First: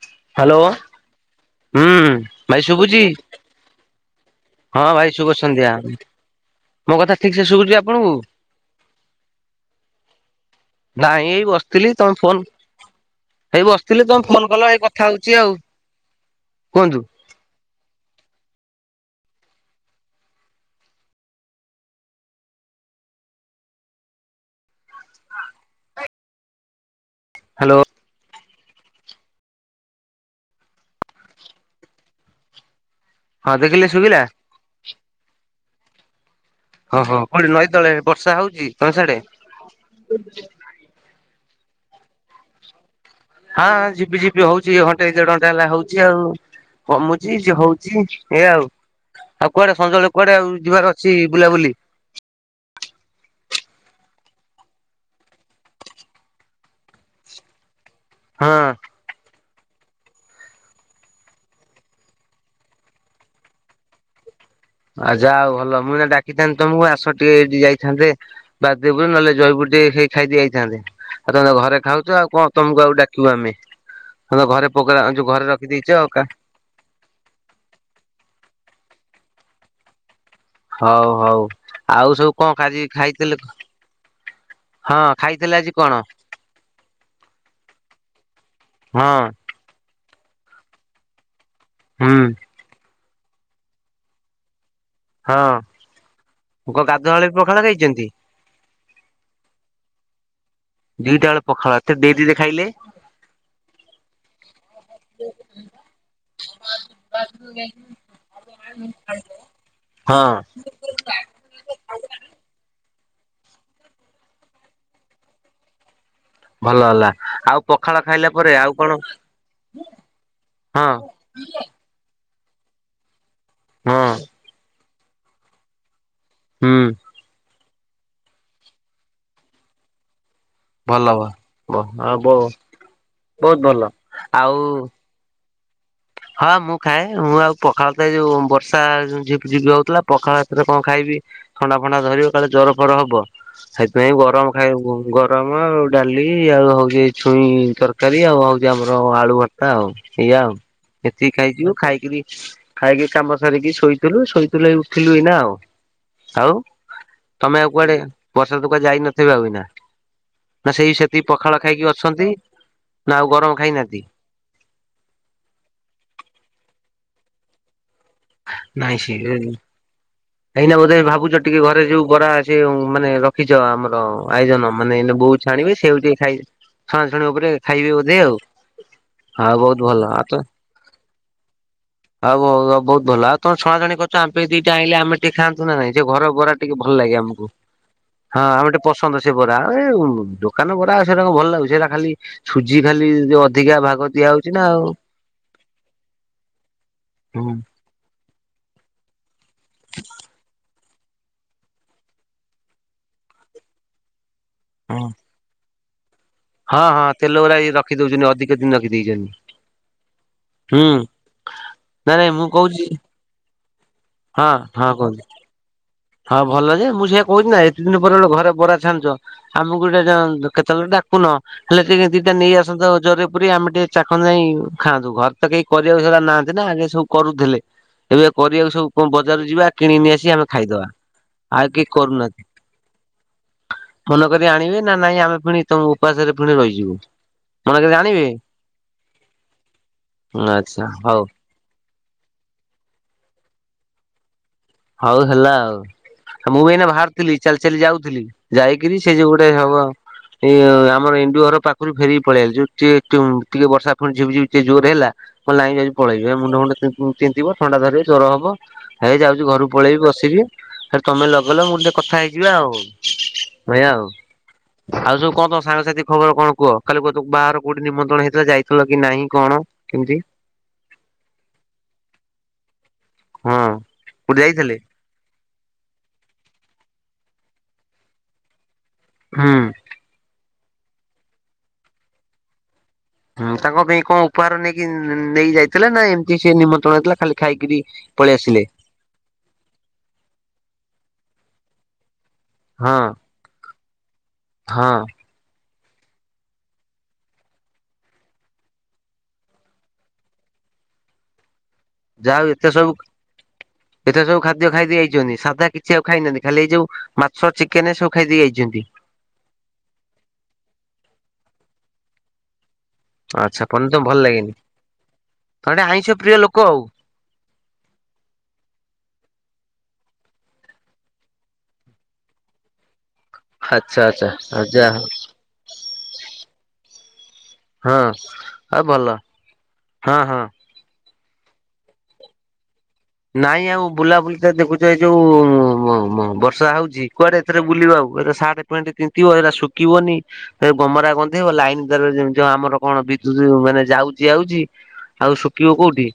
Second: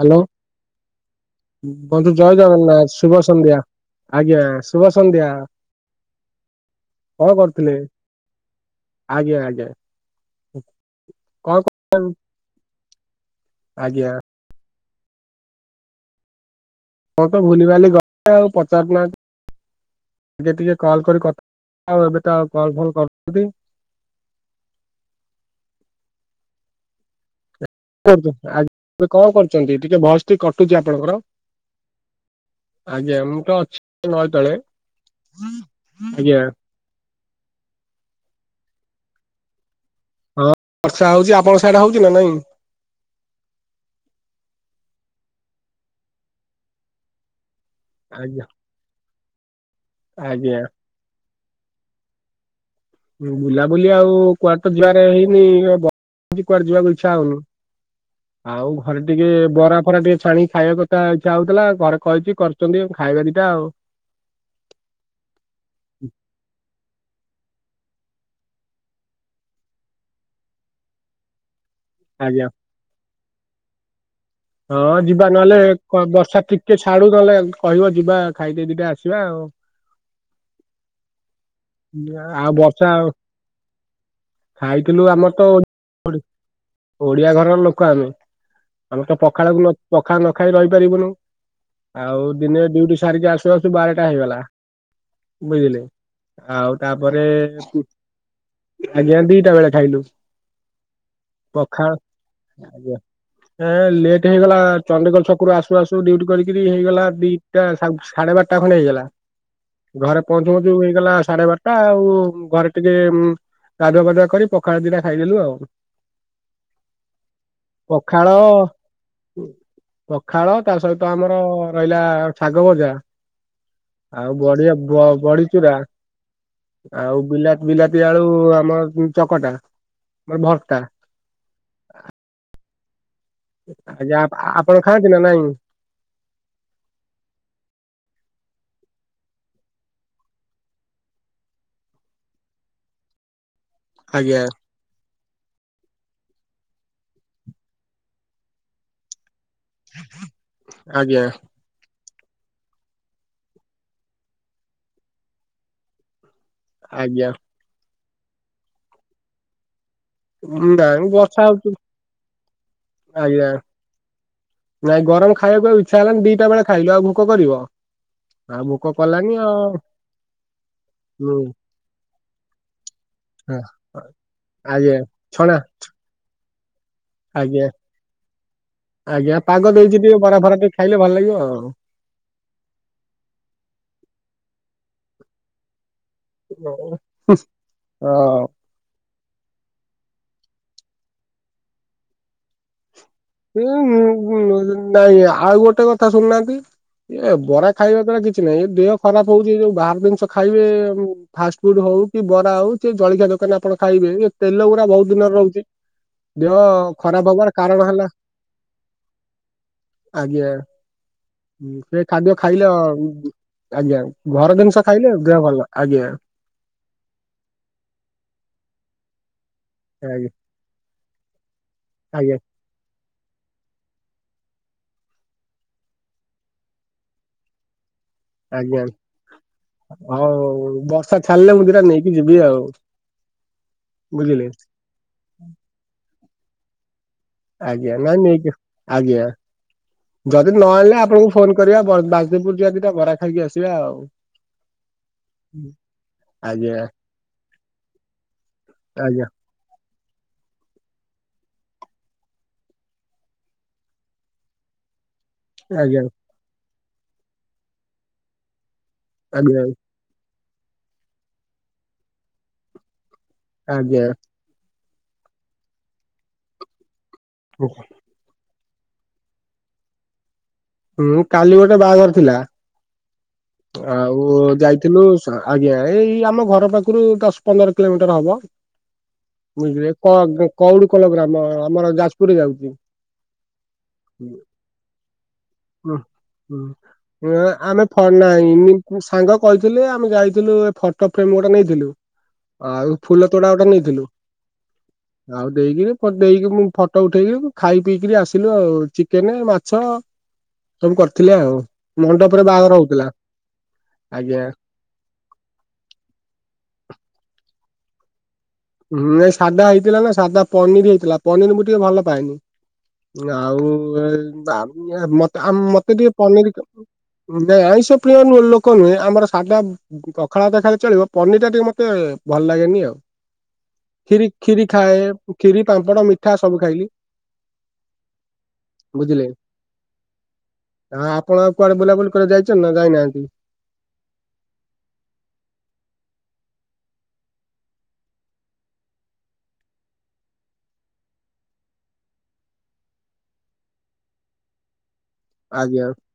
Hello hello ହୁଁ ବନ୍ଧୁ ଜୟ ଭାଇ ଜଗନ୍ନାଥ ଶୁଭୁଚି ଶୁଭ ସନ୍ଧ୍ୟା ହଁ ଭାଇ ଶୁଭ ସନ୍ଧ୍ୟା ମୋ କଥା କଣ ଠିକ ସେ କରୁଥିଲେ? ଶୁଖୁଛି ଆପଣଙ୍କୁ ଆଜ୍ଞା ଆଜ୍ଞା ନାଇଁ ଏଇ କଣ ବସିଥିଲି କରୁ ତମ ଫୋନ ଏଇ ବସିଥିଲି ଆଜ୍ଞା ତମେ ଫୋନ କଲ ଏଇ କଥା ହଉଚି ଆଉ କୁହନ୍ତୁ। ହଁ ତ ଭୁଲି ବାଲି ଗଲଣି ଆଉ ପଚାରୁ ନାହାନ୍ତି। ଟିକେ ଟିକେ କଲ୍ କରି କଥା ଆଉ ଏବେ ତ ଆଉ କଲ୍ ଫଲ୍ କରୁ ନାହାନ୍ତି। ହଁ [inaudible] ହାଲୋ। ଆରୁଚନ୍ତି ଆଜ୍ଞା ଏ କଣ କରୁଚନ୍ତି ଟିକେ ଭଏସ ଟି କଟୁଛି ଆପଣଙ୍କର। ଆଜ୍ଞା ମୁଁ ହଁ ତ ଦେଖିଲେ ଅଛି ଶୁଭିଲା ନଈ ତଳେ ଆଜ୍ଞା। ହଁ ହୋ କୋଠି ନଈ ତଳେ ବର୍ଷା ହଉଚି ତମ ସାଡେ? ହଁ ବର୍ଷା ହଉଚି ଆପଣଙ୍କ ସାଡେ ହଉଚି ନାଇଁ ହଁ ଝିପି ଝିପି ହଉଚି ଏ ଘଣ୍ଟେ ଦେଢ ଘଣ୍ଟା ହେଲା ହଉଚି ଆଉ କମୁଛି ଯଏ ହଉ ଚି ଆଜ୍ଞା ଏ ଆଉ ଆଉ କୁଆଡେ ସଞ୍ଜ ବେଳେ କୁଆଡେ ଆଉ ଆଜ୍ଞା ଯିବାର ଅଛି ବୁଲାବୁଲି? ବୁଲାବୁଲି ଆଉ କୁଆଡେ ତ ଯିବାରେ ହେଇନି [unintelligible] କୁଆଡେ ଯିବାକୁ ଇଛା ହଉନୁ। ହଁ ଆଉ ଘରେ ଟିକେ ବରା ଫରା ଟିକେ ଛାଣିକି ଖାଇବା କଥା ଇଛା ହଉଥିଲା ଘରେ କହିଚି କରୁଛନ୍ତି ଖାଇବା ଦିଟା ଆଉ। ଆଛା ଆଉ ଭଲ ମୁଁ ନା ଡାକିଥାନ୍ତି ତମକୁ ଆସ ଟିକେ ହେଇଟିକି ଯାଇଥାନ୍ତେ। ବାଦେବୁ ନହେଲେ ଜୈପୁର ଟିକେ ଖାଇ ଖାଇ ଦିଇଆଇଥାନ୍ତେ ଆଉ ତମେ ତ ଘରେ ଖାଉ ଚ ଆଉ ଆଜ୍ଞା କଣ ତମକୁ ଆଉ ଡାକିବୁ ଆମେ? ତମେ ତ ଘରେ ହଁ ପୋଗ୍ରା ଯୋଉ ଯିବା ଘରେ ନହେଲେ ରଖିଦେଇଛ କା ଆଉ ବର୍ଷା ଟିକେ ଛାଡୁ ନହେଲେ କହିବ ଯିବା ଖାଇଦେଇ ଦିଟା ଆସିବା ଆଉ। ହଉ ହଉ ଆଉ ସବୁ କଣ ଖାଜି ଖାଇଥିଲୁ? ଖାଇଥିଲୁ ଆମର ତ ଓ ଓଡି ଓଡ଼ିଆ ଘରର ଲୋକ ଆମେ। ଆମର ତ ହଁ ପଖାଳକୁ ଲୋ ପଖାଳ ନଖାଇକି ରହିପାରିବୁନୁ ହୁଁ ଆଉ ଦିନେ ଡ୍ୟୁଟି ସାରିକି ଆସୁ ଆସୁ ବାରଟା ହେଇଗଲା। ହଁ ବୁଝିଲେ। ଆଉ କଣ ତାପରେ ଗାଧୁଆବେଳେ ବି ପଖାଳ ଖାଇଛନ୍ତି? ଆଜ୍ଞା ଦିଟା ବେଳେ ଖାଇଲୁ। ଦିଟା ବେଳେ ପଖାଳ ଏତେ ଡେରିରେ ଖାଇଲେ। ଏଁ ଲେଟ୍ ହେଇଗଲା ଚଣ୍ଡିଖୋଲ ଛକରୁ ଆସୁ ଆସୁ ଡ୍ୟୁଟି କରିକିରି ହେଇଗଲା ଦିଟା ସା ସାଢେ ଟା ଖଣ୍ଡେ ହେଇଗଲା ଘରେ ହଁ ପହଞ୍ଚୁ ପହଞ୍ଚୁ ହେଇଗଲା ସାଢେ ସାଢେ ବାରଟା ଆଉ ଘରେ ଟିକେ ଉଁ ଗାଧୁଆ ପାଧୁଆ କରି, ପଖାଳ ଦିଟା ଖାଇଦେଲୁ ଆଉ। ଭଲ ହେଲା, ଆଉ ପଖାଳ ଖାଇଲା ପରେ ଆଉ କଣ ପଖାଳ, ତା ହଁ ସହିତ ଆମର ରହିଲା ଶାଗ ଭଜା ହଁ ଆଉ ବଡି ଆ ବ ବଡିଚୁରା ହୁଁ ଆଉ ବିଲାତି, ବିଲାତି ଆଳୁ ଆମର ଚକଟା, ମାନେ ଭର୍ତା। ଭଲବା, ବ ଆ ବ ବହୁତ ଭଲ ଆଜ୍ଞା ଆ ଆଉ ଆପଣ ଖାଆନ୍ତି ନା ନାଇଁ? ହଁ ମୁଁ ଖାଏ, ମୁଁ ଆଉ ପଖାଳ ତ ଏଇ ଯୋଉ ବର୍ଷା ଝିପଝିପି ହଉଥିଲା, ପଖାଳ ଏତିରେ କଣ ଖାଇବି? ଥଣ୍ଡା ଫଣ୍ଡା ଧରିବ କାଳେ ଜର ଫର ହବ, ସେଥିପାଇଁ ଆଜ୍ଞା ଗରମ ଖାଇବୁ। ଗରମ ଆଉ ଡାଲି, ଆଉ ହଉଛି ଛୁଇଁ ତରକାରୀ, ଆଉ ହଉଛି ଆମର ଆଳୁ ଭର୍ତ୍ତା। ଭର୍ତ୍ତା ଆଉ, ଏଇଆ ଆଉ, ଆଜ୍ଞା ଏତିକି ଖାଇଯିବୁ, ଖାଇକିରି ଖାଇକି, କାମ ସରିକି ଶୋଇଥିଲୁ, ଶୋଇଥିଲୁ ଉଠିଲୁ ଏଇନା ଆଉ, ଆଉ ଆଜ୍ଞା। ତମେ ଆଉ କୁଆଡେ, ବର୍ଷା ତ କୁଆଡେ ଯାଇ ନଥିବେ ଆଉ ଏଇନା, ନା ସେଇ ନାଇଁ ସେତିକି ବର୍ଷା ପଖାଳ ହଉଛି ଖାଇକି ଅ ଛନ୍ତି, ନା ଆଉ ଆଜ୍ଞା। ଗରମ ଖାଇନାହାନ୍ତି? ନାଇଁ ଗରମ ଖାଇବାକୁ ଇଛା ହେଲାନି, ଦିଟା ବେଳେ ଖାଇଲୁ, ଆଉ ଭୋକ କରିବ? ଆଉ ଭୋକ ନାଇଁ ସେ କଲାନି ଆଉ ଏଇନା ବୋଧେ ହୁଁ ଭାବୁଚ ଟିକେ ଘରେ ଯୋଉ ବରା ସେ ମାନେ ହଁ ରଖିଛ ଆମର ଆୟୋଜନ ଆଜ୍ଞା ମାନେ, ଏଇ ବୋଉ ଛଣା ଛାଣିବେ ସେ ଟିକେ ଖାଇ, ଛଣା ଛଣି ଉପରେ ଆଜ୍ଞା ଖାଇବେ ବୋଧେ ଆଉ ଆଜ୍ଞା ଆଉ ପାଗ ବହୁତ ଦେଇଛି ଭଲ ଟିକେ, ଆଉ ତ ବରା ଫରା ଟିକେ ଖାଇଲେ ଭଲ ଲାଗିବ ଆଉ। ଆଉ ହଉ ବହୁତ ଭଲ, ଆଉ ତମେ ଛଣା ଛଣି କରୁଚ, ଆମ ପାଇଁ ଦିଟା ଆଇଁଲେ, ଆମେ ଟିକେ ଖାଆନ୍ତୁ ନା ନାଇଁ, ସେ ଘର ବରା ଟିକେ ଭଲ ଲାଗେ ଆମକୁ, ହଁ ଆମେ ଟେ ପସନ୍ଦ ସେ ବରା, ଏ ଦୋକାନ ବରା ଆଉ ସେରା କଣ ଭଲ ଲାଗୁଚି, ସେରା ଖାଲି ସୁଜି ଖାଲି ଯୋଉ ଅଧିକା ଭାଗ ଦିଆ ହଉଛି ନା ଆଉ [unintelligible] ନାଇଁ ଆଉ ଗୋଟେ କଥା ଶୁଣନାହାନ୍ତି, ଏ ହୁଁ ବରା ଖାଇବା ଦ୍ଵାରା କିଛି ନାହିଁ, ଏ ଦେହ ଖରାପ ହଉଚି, ଏ ଯୋଉ ବାହାର ଜିନିଷ ଖାଇବେ ଫାଷ୍ଟ ଫୁଡ ହଉ, କି ବରା ହଉ, ସେ ଜଳଖିଆ ଦୋକାନ ଆପଣ ଖାଇବେ ତେଲ ଗୁରା ହଁ ବହୁତ ଦିନରେ ରହୁଚି, ଦେହ ଖରାପ ହବାର କାରଣ ହେଲା କେତେ ଦିନି ରଖି ଦେଇଚନ୍ତି? ଆଜ୍ଞା, ସେ ନାଇଁ ନାଇଁ ଖାଦ୍ୟ ମୁଁ ଖାଇଲେ କହୁଛି ଅ, ଆଜ୍ଞା। ହଁ ଘର ଜିନିଷ ହଁ କୁହନ୍ତୁ। ଖାଇଲେ ଦେହ ଭଲ, ଆଜ୍ଞା। ହଁ ଭଲ ଯେ, ମୁଁ ସେଇୟା କହୁଛି ନା, ଏତେ ଦିନି ପରେ ଗୋଟେ ଘରେ ବରା ଛାଣୁଚ, ଆମକୁ ଗୋଟେ ଆଜ୍ଞା କେତେବେଳେ ଡାକୁୁନ, ହେଲେ ଟିକେ ଦିଟା ଆଜ୍ଞା ନେଇଆସ ନେଇ ଆସନ୍ତ ଜରିରେ ପୁରେଇକି, ଆମେ ଟିକେ ଚାକଣ ଯାଇ ଖାଆନ୍ତୁ, ଘରେ ତ କେହି କରିବାକୁ ସେଇଭଳିଆ ନାହାନ୍ତି ନା, ଯିଏ ସବୁ କରୁଥିଲେ। ଏବେ କରିବାକୁ ଆଜ୍ଞା ସବୁ, ବଜାର ଯିବା କିଣକି ନେଇଆସିବା, ଆମେ ହଉ ଖାଇଦବା। ବର୍ଷା ଛାଡିଲେ ମୁଁ ଆଉ ଦିଟା କିଏ ନେଇକି ଯିବି କରୁନାହାନ୍ତି, ଆଉ ମନେ ବୁଝିଲେ କରି ଆଣିବେ ନା ନାଇଁ, ଆମେ ପୁଣି ତମ ଉପାସରେ ପୁଣି ରହିଯିବୁ। ମନେ କରି ଆଜ୍ଞା, ନା ଆଣିବେ ନେଇକି, ଆଜ୍ଞା, ଯଦି ନ ଆଚ୍ଛା ଆଣିଲେ ହଉ ଆପଣଙ୍କୁ ଫୋନ କ କରିବା, ବ ବାଯେପୁର ଯିବା ଦିଟା ବରା ଖାଇକି ଆସିବା ଆଉ। ହଉ ହେଲା ଆଉ, ମୁଁ ବି ଆଜ୍ଞା ଏଇନା ବାହାରିଥିଲି। ଚାଲି ଚାଲି ଯାଉଥିଲି, ଯାଇକିରି ସେ ଆଜ୍ଞା ଯୋଉ ଗୋଟେ ସେ ହଉ ଆଉ। ଏଇ ଆମର ଏଣ୍ଡୁଅ ଘର ପାକୁରୁ ଫେରିକି ପଳେଇ ଆଇଲି। ଯୋଉ ଟିକେ ଟିକେ ଟିକେ ବର୍ଷା ଫୁଣି ଝିପିଝପି ଟିକେ ଜୋରେ ହେଲା ମୁଁ କହିଲି ନାଇ ଯାଉଛି ଆଜ୍ଞା ପଳେଇବି, ମୁଣ୍ଡ ଫୁଣ୍ଡ ତିନ୍ତିବ, ଥଣ୍ଡା ଧରିବ, ଜର ହବ, ହେଇ ଯାଉଚି ଆଜ୍ଞା ଘରକୁ ପଳେଇବି ବସିବି, ହେଟୁ ତମେ ଲଗେଇଲ, ମୁଁ କ ଟିକେ କଥା ହେଇଯିବା ଆଉ, ଭଇଆ ଆଜ୍ଞା ଆଉ। ଆଉ ସବୁ କଣ ତମ ସାଙ୍ଗସାଥି ଖବର କଣ କୁହ? କାଲି କ ବାହାଘର କୋଉଠି ନିମନ୍ତ୍ରଣ ହେଇଥିଲା ଯାଇଥି ଥିଲ କି ନାହିଁ, କଣ କେମିତି? ହୁଁ କାଲି ଗୋଟେ ବାହାଘର ଥିଲା ହଁ ଆଉ କୋଉଠି ଯାଇଥିଲେ ଯାଇଥିଲୁ। ଆଜ୍ଞା ଏଇ ଆମ ଘର ପାଖରୁ ଦଶ ପନ୍ଦର କିଲୋମିଟର ହବ ହୁଁ। ବୁଝିଲେ? କ କଉଡ କଲ ଗ୍ରାମ ଆମର ଯାଜପୁରରେ ଯାଉଛି। ହୁଁ ତାଙ୍କ ପାଇଁ କଣ ଉପହାର ନେଇକି ନେଇ ଯାଇ ଥିଲା ନା ଏମିତି ସେ ହୁଁ। ନିମନ୍ତ୍ରଣଇଥିଲା ଖାଲି ନା ଖାଇକିରି ଆମେ ଫ ପଳେଇ ନାଇଁ ଆସିଲେ? ଏମି ସାଙ୍ଗ କହିଥିଲେ ଆମେ ଯାଇଥିଲୁ ଏ ଫଟୋ ଫ୍ରେମ ଗୋଟେ ନେଇଥିଲୁ ହଁ ଆଉ ଫୁଲ ତୋଡ଼ା ଗୋଟେ ନେଇଥିଲୁ। ହଁ। ଆଉ ଦେଇକିରି ଦେଇକି ମୁଁ ଫଟୋ ଉଠେଇକି ଖାଇ ପିଇକରି ଆସିଲୁ ଆଉ ଚିକେନ ମାଛ ସବୁ କରିଥିଲେ ଆଉ ଯାହା ମଣ୍ଡପରେ ହଉ ଏତେ ବାହାଘର ହଉଥିଲା ଆଜ୍ଞା। ଖାଇଦେଇଯାଇଛନ୍ତି ସାଧା କିଛି ଆଉ ଖାଇନାହାନ୍ତି ଖାଲି ଯୋଉ ମାଛ ଚିକେନ ସବୁ ଖାଇଦେଇ ଯାଇଛନ୍ତି? ହୁଁ ଏଇ ସାଧା ହେଇଥିଲା ନା ସାଧା ପନିର ହେଇଥିଲା ପନିର ମୁଁ ଟିକେ ଭଲ ପାଏନି। ଆଚ୍ଛା ଆଉ ପନିର ତମକୁ ଭଲ ଲାଗେନି ବା [inaudible] ମତେ ତମେ ମତେ ଆଇଁଷ ଟିକେ ପ୍ରିୟ ପନିର ଲୋକ ଆଉ ନାଇଁ ଆଇଁଷ ପ୍ରିୟ ଲୋକ ନୁହେଁ ଆମର ସାଧା ପଖାଳ ଭାତ ଖାଇଲେ ଚଳିବ, ପନିରିଟା ଟିକେ ମୋତେ ଭଲ ଲାଗେନି ଆଉ ଆଚ୍ଛା ଖିରି ଆଚ୍ଛା ଖିରି ଆଉ ଖାଏ, ଯାହା ଖିରି, ପାମ୍ପଡ, ମିଠା, ସବୁ ଖାଇଲି। ହଁ, ଆଉ ଭଲ ହଁ, ହଁ। ହଁ, ଆପଣ ଆଉ କୁଆଡେ ବୁଲାବୁଲି କରି ଯାଇଛନ୍ତି। ନା ଯାଇନାହାନ୍ତି? ନାଇଁ ଆଉ ବୁଲାବୁଲି ତ ଦେଖୁଛ ଏଇ ଯୋଉ ଉଁ, ଉଁ। ମୁଁ, ମୁଁ, ବର୍ଷା ହଉଛି କୁଆଡେ ବୁଲିବାଉ ଆଉ ଏଇନା ସାର୍ଟ, ଫ୍ୟାଣ୍ଟ ତିନ୍ତିବ ଏଇଟା ଶୁଖିବନି। ଗମରା ଗନ୍ଧେଇବ, ଲାଇନ୍ ତାର ରେ ଜାଣିଛ ଆମର କଣ ବିଦ୍ୟୁତ ମାନେ ଯାଉଛି, ଆଉଛି। ଆଉ ଶୁଖିବ ଆଜ୍ଞା କୋଉଠି,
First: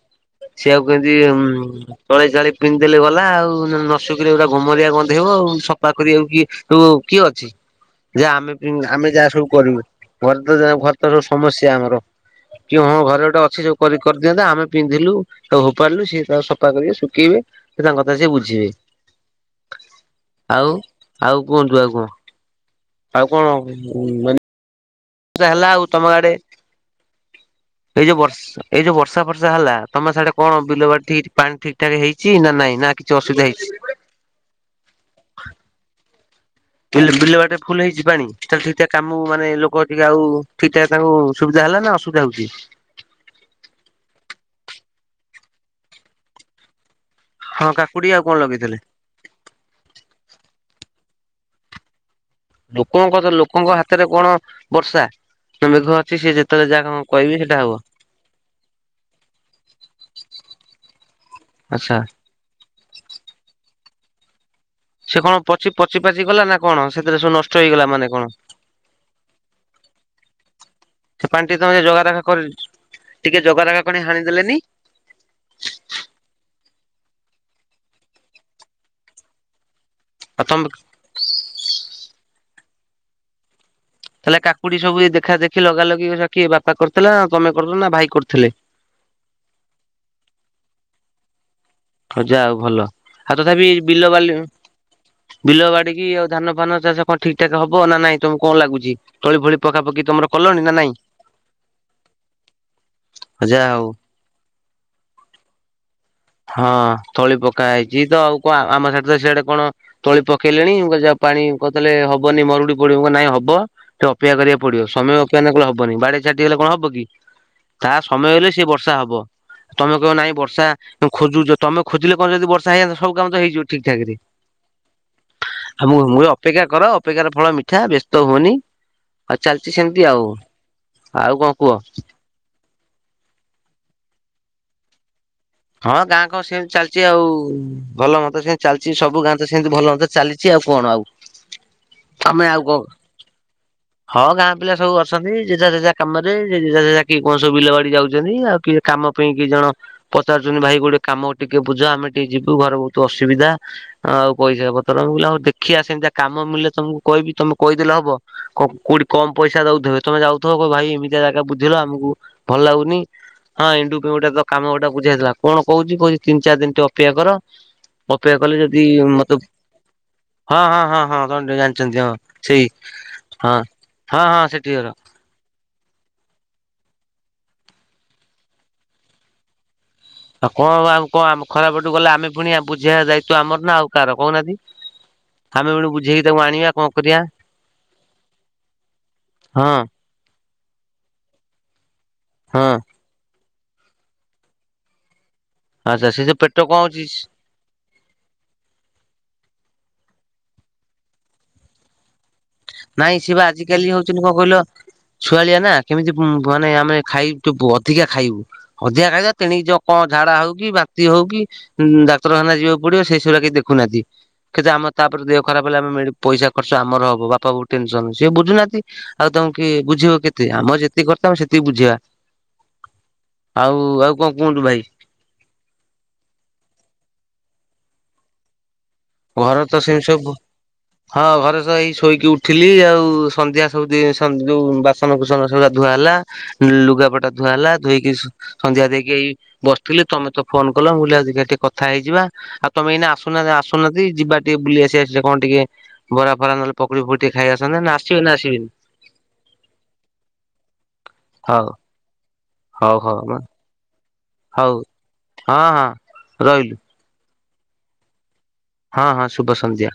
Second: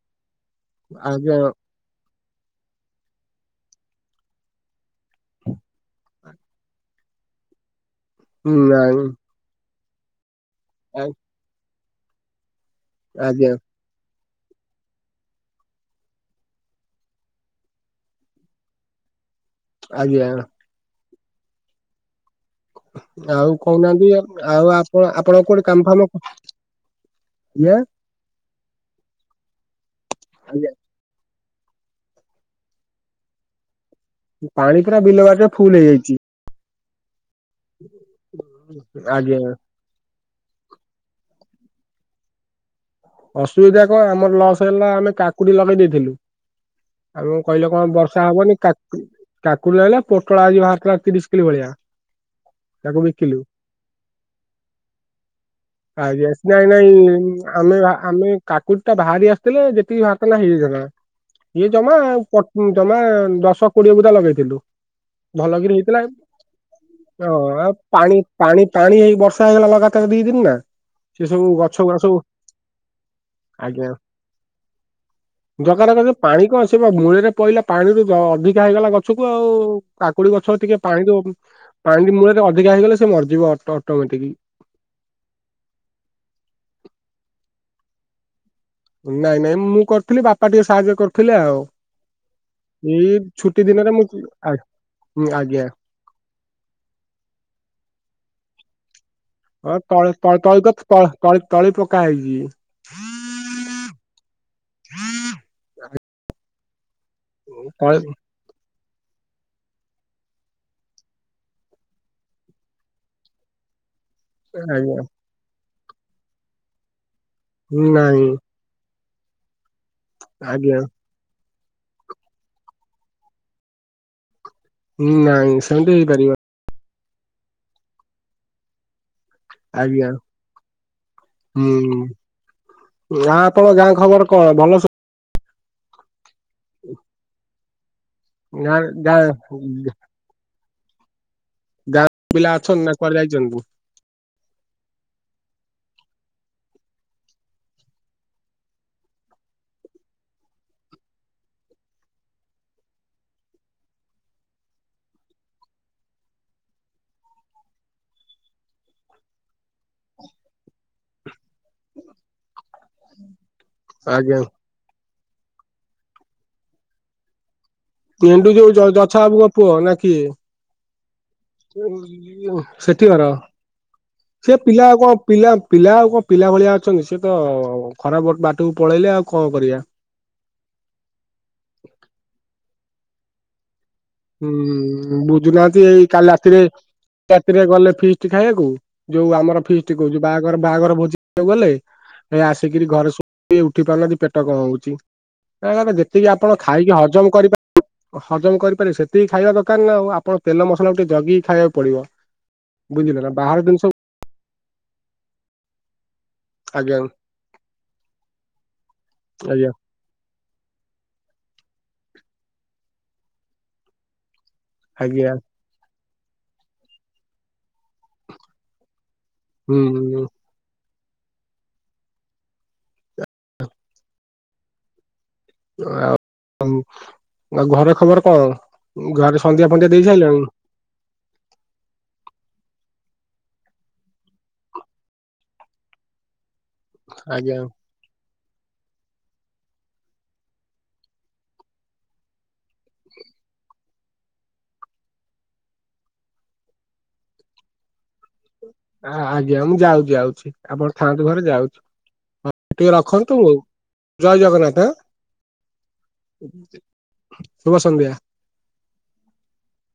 ସେ ଆଉ କେମିତି ଆଜ୍ଞା ଉଁ, ଉଁ। ଗଳେଇ ଗାଲେଇ ପିନ୍ଧିଦେଲେ ଗଲା ଆଉ, ନସୁକିଲେ ଏଗୁରା ଗମରୀୟ ଗନ୍ଧେଇବ ଆଉ, ସଫା କରିବାକୁ କିଏ। ତୁ କିଏ ଅଛି। ଯ ଆମେ ବି ନାଇଁ ଆମେ ଯାହା ସବୁ କରିବୁ, ଘରେ ତ ଯା ଘାରେ ତ ଆ- ଯୋଉ ସମସ୍ୟା ଆମର। କି ହଁ ମୋ ଘରେ ଗୋଟେ ଆଜ୍ଞା ଅଛି, ସବୁ କରି କରିଦିଅନ୍ତା ଆମେ ପିନ୍ଧିଲୁ ତାକୁ ଫୋପାଡିଲୁ, ସିଏ ତା ସଫ ସଫା କରିବେ ଶୁଖେଇବେ ତାଙ୍କ କଥା ସିଏ ବୁଝିବେ। ଆଜ୍ଞା। ଆଉ ଆଉ କୁହାନ୍ତୁ ଆଉ କଣ? ଆଉ କହୁନାହାନ୍ତି, ମାନେ ଆଉ ଆପ୍ କଣ ଆପଣ ଆଉ କୁଆଡେ ହେଲା କାମ, ଫାମ ତମ ଆଡେ ଆଜ୍ଞା। ଏଇ ଯୋଉ ବସ୍। ଏଇ ଯୋଉ ବର୍ଷା, ଫର୍ଷା ହେଲା ତମ ସାଡେ କଣ ଆଜ୍ଞା ବିଲ, ବାଡ଼ି ଠି ପାଣି ଠିକ୍, ଠାକ ହେଇଛି। ନ ନାଇଁ ନା କିଛି ଅସୁବିଧା ହେଇଛି? ପାଣି ପୁରା ବିଲ ବାରୀ ରେ ଫୁଲ୍ ହେଇଯାଇଛି। ବିଲ୍, ବିଲ, ବାଡି ରେ ଫୁଲ୍ ହେଇଛି ପାଣି ଚାଲିଥିବା କମ କୁ ଆଜ୍ଞା ମାନେ ଲୋକ ଟିକେ ଆଉ। ଠିକ, ଟାକ୍ ତାଙ୍କୁ ସୁବିଧା ହେଲା, ନା ଅସୁବିଧା ହଉଛି? ଅସୁବିଧା କଣ ଆମର ଲସ୍ ହେଲା ଆମେ କାକୁଡି ଲଗେଇ ଦେଇଥିଲୁ। ଆଉ କଣ ହଁ କହିଲେ କଣ କାକୁଡି ଆଉ ବର୍ଷା ହବନି ଲଗେଇଥିଲେ କାକ୍। କାକୁଡି ଲାଗିଲା, ପୋଟଳ ଆଜିି ବାହାରିଥିଲା ତିରିଶ କିଲେ ଭଳିଆ। ତାକୁ ଲୋକଙ୍କ କଥାରେ ବିକିଲୁ ଲୋକଙ୍କ ହାତରେ କଣ ବର୍ଷା। ନ, ମେଘ ଅଛି ଆଜ୍ଞା ସେଏ ନାଇଁ ଯେତେବେଳେ ନାଇଁ ଯାହା କଣ କହିବେ ସେଟା ଆମେ ହବ। ଭା- ଆମେ କାକୁଡି ଟା ବାହାରି ଆସିଥିଲେ ଯେତିକି ବାହାରିଥାନ୍ତା ହେଇଯାଇଥାନ୍ତା, ଇଏ ଜମା ଆଚ୍ଛା। ପଟ୍। ହଁ, ଯମା ଦଶ କୋଡିଏ ବୁଟା ଲଗେଇଥିଲୁ। ସେ କଣ ପଚି ଭଲକିରି ପଚି ହେଇଥିଲା ପାଚି ଗଲା ନା କଣ ସେଥିରେ ତାର ସବୁ ନଷ୍ଟ ଆଉ ହେଇଗଲା ମାନେ ପାଣି କଣ? ପାଣି ପାଣି ହେଇ ବର୍ଷା ହେଇଗଲା ଲଗାତ। ତା ଦି, ଦି ଦିନି ନାଁ ସେ ପାଣି ଟିକେ ତମେ ଜଗାରଖା କରିଚୁ ଟିକେ ଜଗାରଖା କରି ହାଣିଦେଲେନି। ଜଗାର ଏକାଥରେ ପାଣି କଣ ସେ ବା ମୂଳରେ ପଇଲା ପାଣିରୁ ଅଧିକା ହେଇଗଲା ଗଛକୁ ଆଉ। କାକୁଡି ଆଉ ଗଛ ତମେ ଟିକେ ପାଣି ଦବ ପାଣି ମୂଳରେ ଅଧିକା ହେଇଗଲେ ସେ ମରିଯିବ ଅ ତାହେଲେ କାକୁଡି ସବୁ ଦେଖା ଦେଖି ଲଗା ଲଗି ବାପା ହେରା କିଏ କରିଥିଲା ନା ତମେ କରୁଥିଲ ନା ଭାଇ କରୁଥିଲେ? ନାଇଁ ନାଇଁ ମୁଁ କରିଥିଲି ବାପା ଟିକେ ସାହାଯ୍ୟ କରୁଥିଲେ ଆଉ। ଯାହା ହଉ ଭଲ ଏଇ ଆଉ ଛୁଟି ତଥାପି ଦିନରେ ମୁଁ ବିଲବାଲି ଆ- ଆଜ୍ଞା। ବିଲବାଡ଼ କି ଆଉ ଧାନ ଫାନ ଚାଷ କଣ ଠିକ ଠାକ ହବ ନା ନାଇଁ ତମକୁ କଣ ଲାଗୁଛି? ତଳି ଫଳି ହଁ ପକାପକି ତମର ତ-ତ-ତଳେ କଲଣି ନା ତ- ନାଇଁ ତଳି ତ-ତ-ତଳି ପକା ହେଇଛି। ଯାହା ହେଉ। ହଁ ତଳି ପକା ତଳି ହେଇଛି ତ ଆଉ କଣ ଆମ ସାଥେ ତ ସିଆଡେ କଣ ତଳି ପକେଇଲେଣି ମୁଁ କହିଲି ଯା ପାଣି କରଦେଲେ ହବନି ମରୁଡି ପଡିବ ନାଇଁ ହବ। ଟିକେ ଅପେକ୍ଷା କରିବାକୁ ପଡିବ ଆଜ୍ଞା। ସମୟ ଅପେକ୍ଷା ନ କଲେ ହବନି ବାଡେଇ ଛାଟି ହେଲେ କଣ ହବ କି। ତା ନାଇଁ ସମୟ ହେଲେ ସେ ବର୍ଷା ହବ। ତମେ କହିବ ନାଇଁ ବର୍ଷା ଆଜ୍ଞା ହୁଁ ଖୋଜୁଛ ତମ ଖୋଜେଲେ କଣ ଯଦି ବର୍ଷା ହେଇଯାଆନ୍ତା। ସବୁ କାମ ତ ହେଇଯିବ ଠିକ ଠାକ ରେ। ହୁଁ ନାଇଁ ଆଉ ମୁଁ ସେମିତି ମୁଁ ହେଇପାରିବ। ଅପେକ୍ଷା କର ଅପେକ୍ଷାର ଫଳ ମିଠା ବ୍ୟସ୍ତ ହୁଅନି। ଆ ଚାଲିଛି ସେମିତି ଆଜ୍ଞା ଆଉ ଆଉ କଣ କୁହ? ଆଁ ତମ ଗାଁ ଖବର କଣ ଭଲ ସବୁ? ହଁ ଗାଁ କଣ ସେମିତି ଚାଲିଛି ଆଉ ଭଲ ମନ୍ଦ ସେମତି ଚାଲିଛି ସବୁ ଗାଁ ତ ସେମିତି ଭଲ ମନ୍ଦ ଚାଲିଛି ଆଉ କଣ ଆଉ ଗାଁ ପିଲା ଆମେ ଆଉ କଁ ଅଛନ୍ତି ନା କୁଆଡେ ଯାଇଛନ୍ତି? ହଁ ଗାଁ ପିଲା ସବୁ ଅଛନ୍ତି। ଯେଝା ଯେଝା କାମରେ ଯେଝା ଯେଝା କିଏ କଣ ସବୁ ବିଲ ବାଡି ଯାଉଛନ୍ତି ଆଉ କିଏ କାମ ପାଇଁ କିଛି ଜଣ ପଚାରୁଛନ୍ତି ଭାଇ ଗୋଟେ କାମ ଟିକେ ବୁଝ ଆମେ ଟିକେ ଯିବୁ ଘର ବହୁତ ଅସୁବିଧା। ଆଉ ପଇସା ପତ୍ର ମୁଁ କହିଲି ହଉ ଦେଖିଆ ସେମିତିଆ କାମ ମିଳିଲେ ତମକୁ କଇବି ତମେ କଇଦେଲେ ହବ। କ କୋଉଠି କମ ପଇସା ଦଉଚ ତମେ ଯାଉଥିବ ଭାଇ ଏମିତିଆ ଜାଗା ବୁଝିଲ ଆମକୁ ଭଲ ଲାଗୁନି। ହଁ ଏଣ୍ଡୁ ଗୋଟେ ଆଜ୍ଞା ତ କାମ ଗୋଟେ ବୁଝି ଆସିଥିଲା କଣ କହୁଛି କହୁଛି ତିିନ ଚାରି ଦିନିଟିକେ ଅପେକ୍ଷା କର। ଅପେକ୍ଷା କଲେ ଏଣ୍ଡୁକି ହଉଚି ଯଦି ଯ-ଯଛା ମତେ ବାବୁଙ୍କ ପୁଅ ନା କିଏ? ହଁ ହଁ ହଁ ହଁ ଜାଣିଛନ୍ତି ହଁ ସେଇ ସେଠି ଘର ହଁ ହଁ ହଁ ସେ ସେଠି ପିଲା ଘର। ଆଉ କଣ ପିଲା ପିଲା ଆଉ କଣ ପିଲା ଭଳିଆ ଅଛନ୍ତି ସେ ତ ଖରାପ ବାଟକୁ ପଳେଇଲେ ଆଉ କଣ କରିବା। ଆଉ କଣ ଆଉ କଣ ଆମ ଖରାପ ବାଟକୁ ଗଲେ ଆମେ ପୁଣିଆ ବୁଝେଇବା ଦାୟିତ୍ଵ ଆମର ନା ଆଉ। କାହାର କହୁନାହାନ୍ତି। ହୁଁ ଆମେ ବୁଝୁନାହାନ୍ତି ପୁଣି ଏଇ ବୁଝେଇକି କାଲି ତାକୁ ରାତିରେ ଆଣିବା କଣ କରିବା ରାତିରେ ଗଲେ ଫିଷ୍ଟ ଖାଇବାକୁ ଯୋଉ ଆମର ହଁ ଫିଷ୍ଟ ହଉଚି ବାହାଘର ବାହାଘର ଭୋଜି ଖାଇବାକୁ ଗଲେ ହେ ହଁ ଆସିକିରି ଘରେ ସୋ ଇଏ ଉଠି ପାରୁନାହାନ୍ତି ପେଟ କଣ ହଉଛି, କହିବା କଥା ଆଚ୍ଛା ସେ ଯେତିକି ଯୋଉ ଆପଣ ପେଟ କଣ ଖାଇକି ହଉଛି ହଜମ କରିପାର ହଜମ କରିପାରିବେ, ସେତିକି ଖାଇବା ଦରକାର ନା ଆଉ। ଆପଣ ତେଲ ମସଲାକୁ ଟିକେ ଜଗିକି ଖାଇବାକୁ ପଡିବ। ନାଇଁ ବୁଝିଲେ ନା ସେ ବା ବାହାର ଜିନିଷ ଆଜିକାଲି ହଉ କିନ୍ତୁ କଣ କହିଲ ଛୁଆଳିଆ ନା କେମିତି ମାନେ ଆଜ୍ଞା ଆମେ ଖାଇଦବୁ ଅଧିକା ଖାଇବୁ। ଅଧିକା ଖାଇଦବା ତେଣିକି ଆଜ୍ଞା ଯ କଣ ଝାଡା ହଉ କି ବାନ୍ତି ହଉ କିି ଡାକ୍ତରଖାନା ଯିବାକୁ ପଡିବ ସେ ସେଗୁଡା କିଛି ଦେଖୁନାହାନ୍ତି। କିନ୍ତୁ ଆମର ତାପରେ ଆଜ୍ଞା ଦେହ ଖରାପ ହେଲେ ଆମେ ପଇସା ଖର୍ଚ୍ଚ ଆମର ହବ ବାପା ବୋଉ ଟେନସନ ସିଏ ବୁଝୁନାହାନ୍ତି। ଆଉ ତମ କି ହୁଁ ବୁଝିବ ହୁଁ କେତେ ଆମର ଯେତିକି କର୍ତ୍ତବ୍ୟ ଆମେ ସେତିକି ବୁଝେଇବା। ଆଉ ଆଉ କଣ କୁହନ୍ତୁ ଭାଇ? ଆଉ ଆଉ ଘରେ ଖବର କଣ ଘରେ ଘର ସନ୍ଧ୍ୟା ତ ଫନ୍ଧ୍ୟା ସେମିତି ଦେଇ ସବୁ ସାଇଲଣି? ହଁ ଘରେ ସହ ଏଇ ଶୋଇକି ଉଠିଲି ଆଉ ସନ୍ଧ୍ୟା ସବୁ ଯୋଉ ବାସନ କୁସନ ସବୁଯାକ ଧୁଆ ହେଲା। ଉଁ ଲୁଗାପଟା ଧୁଆ ଆଜ୍ଞା ହେଲା। ଧୋଇକି ସୁ ସନ୍ଧ୍ୟା ଦେଇକି ଏଇ ବସିଥିଲି ତମେ ତ ଫୋନ କଲ ମୁଁ କହିଲି ଆ ଦେଖିବା ଟିକେ କଥା ହେଇଯିବା। ଆଉ ତମେ ଏଇନା ଆସୁନାହାନ୍ତି ଆସୁନାହାନ୍ତି ଯିବା ଟିକେ ବୁଲି ଆସି ଆସିଲେ କଣ ଟିକେ। ବରା ଫରା ନହଲେ ପକୁଡି ଫକୁଡି ଟିକେ ଖାଇଆସନ୍ତେ ନା ଆସିବ ନା ଆସିବନି? ଆ ଆଜ୍ଞା ମୁଁ ଯାଉଛି ଯାଉଛି ଆପଣ ଥାଆନ୍ତୁ ଘରେ ହଉ ଯାଉଛି। ଟିକେ ହଉ ହଉ ରଖନ୍ତୁ ଜୟ ହଉ ଜଗନ୍ନାଥ। ହଁ ହଁ ରହିଲୁ ଶୁଭ ସନ୍ଧ୍ୟା। ହଁ ହଁ ଶୁଭ ସନ୍ଧ୍ୟା।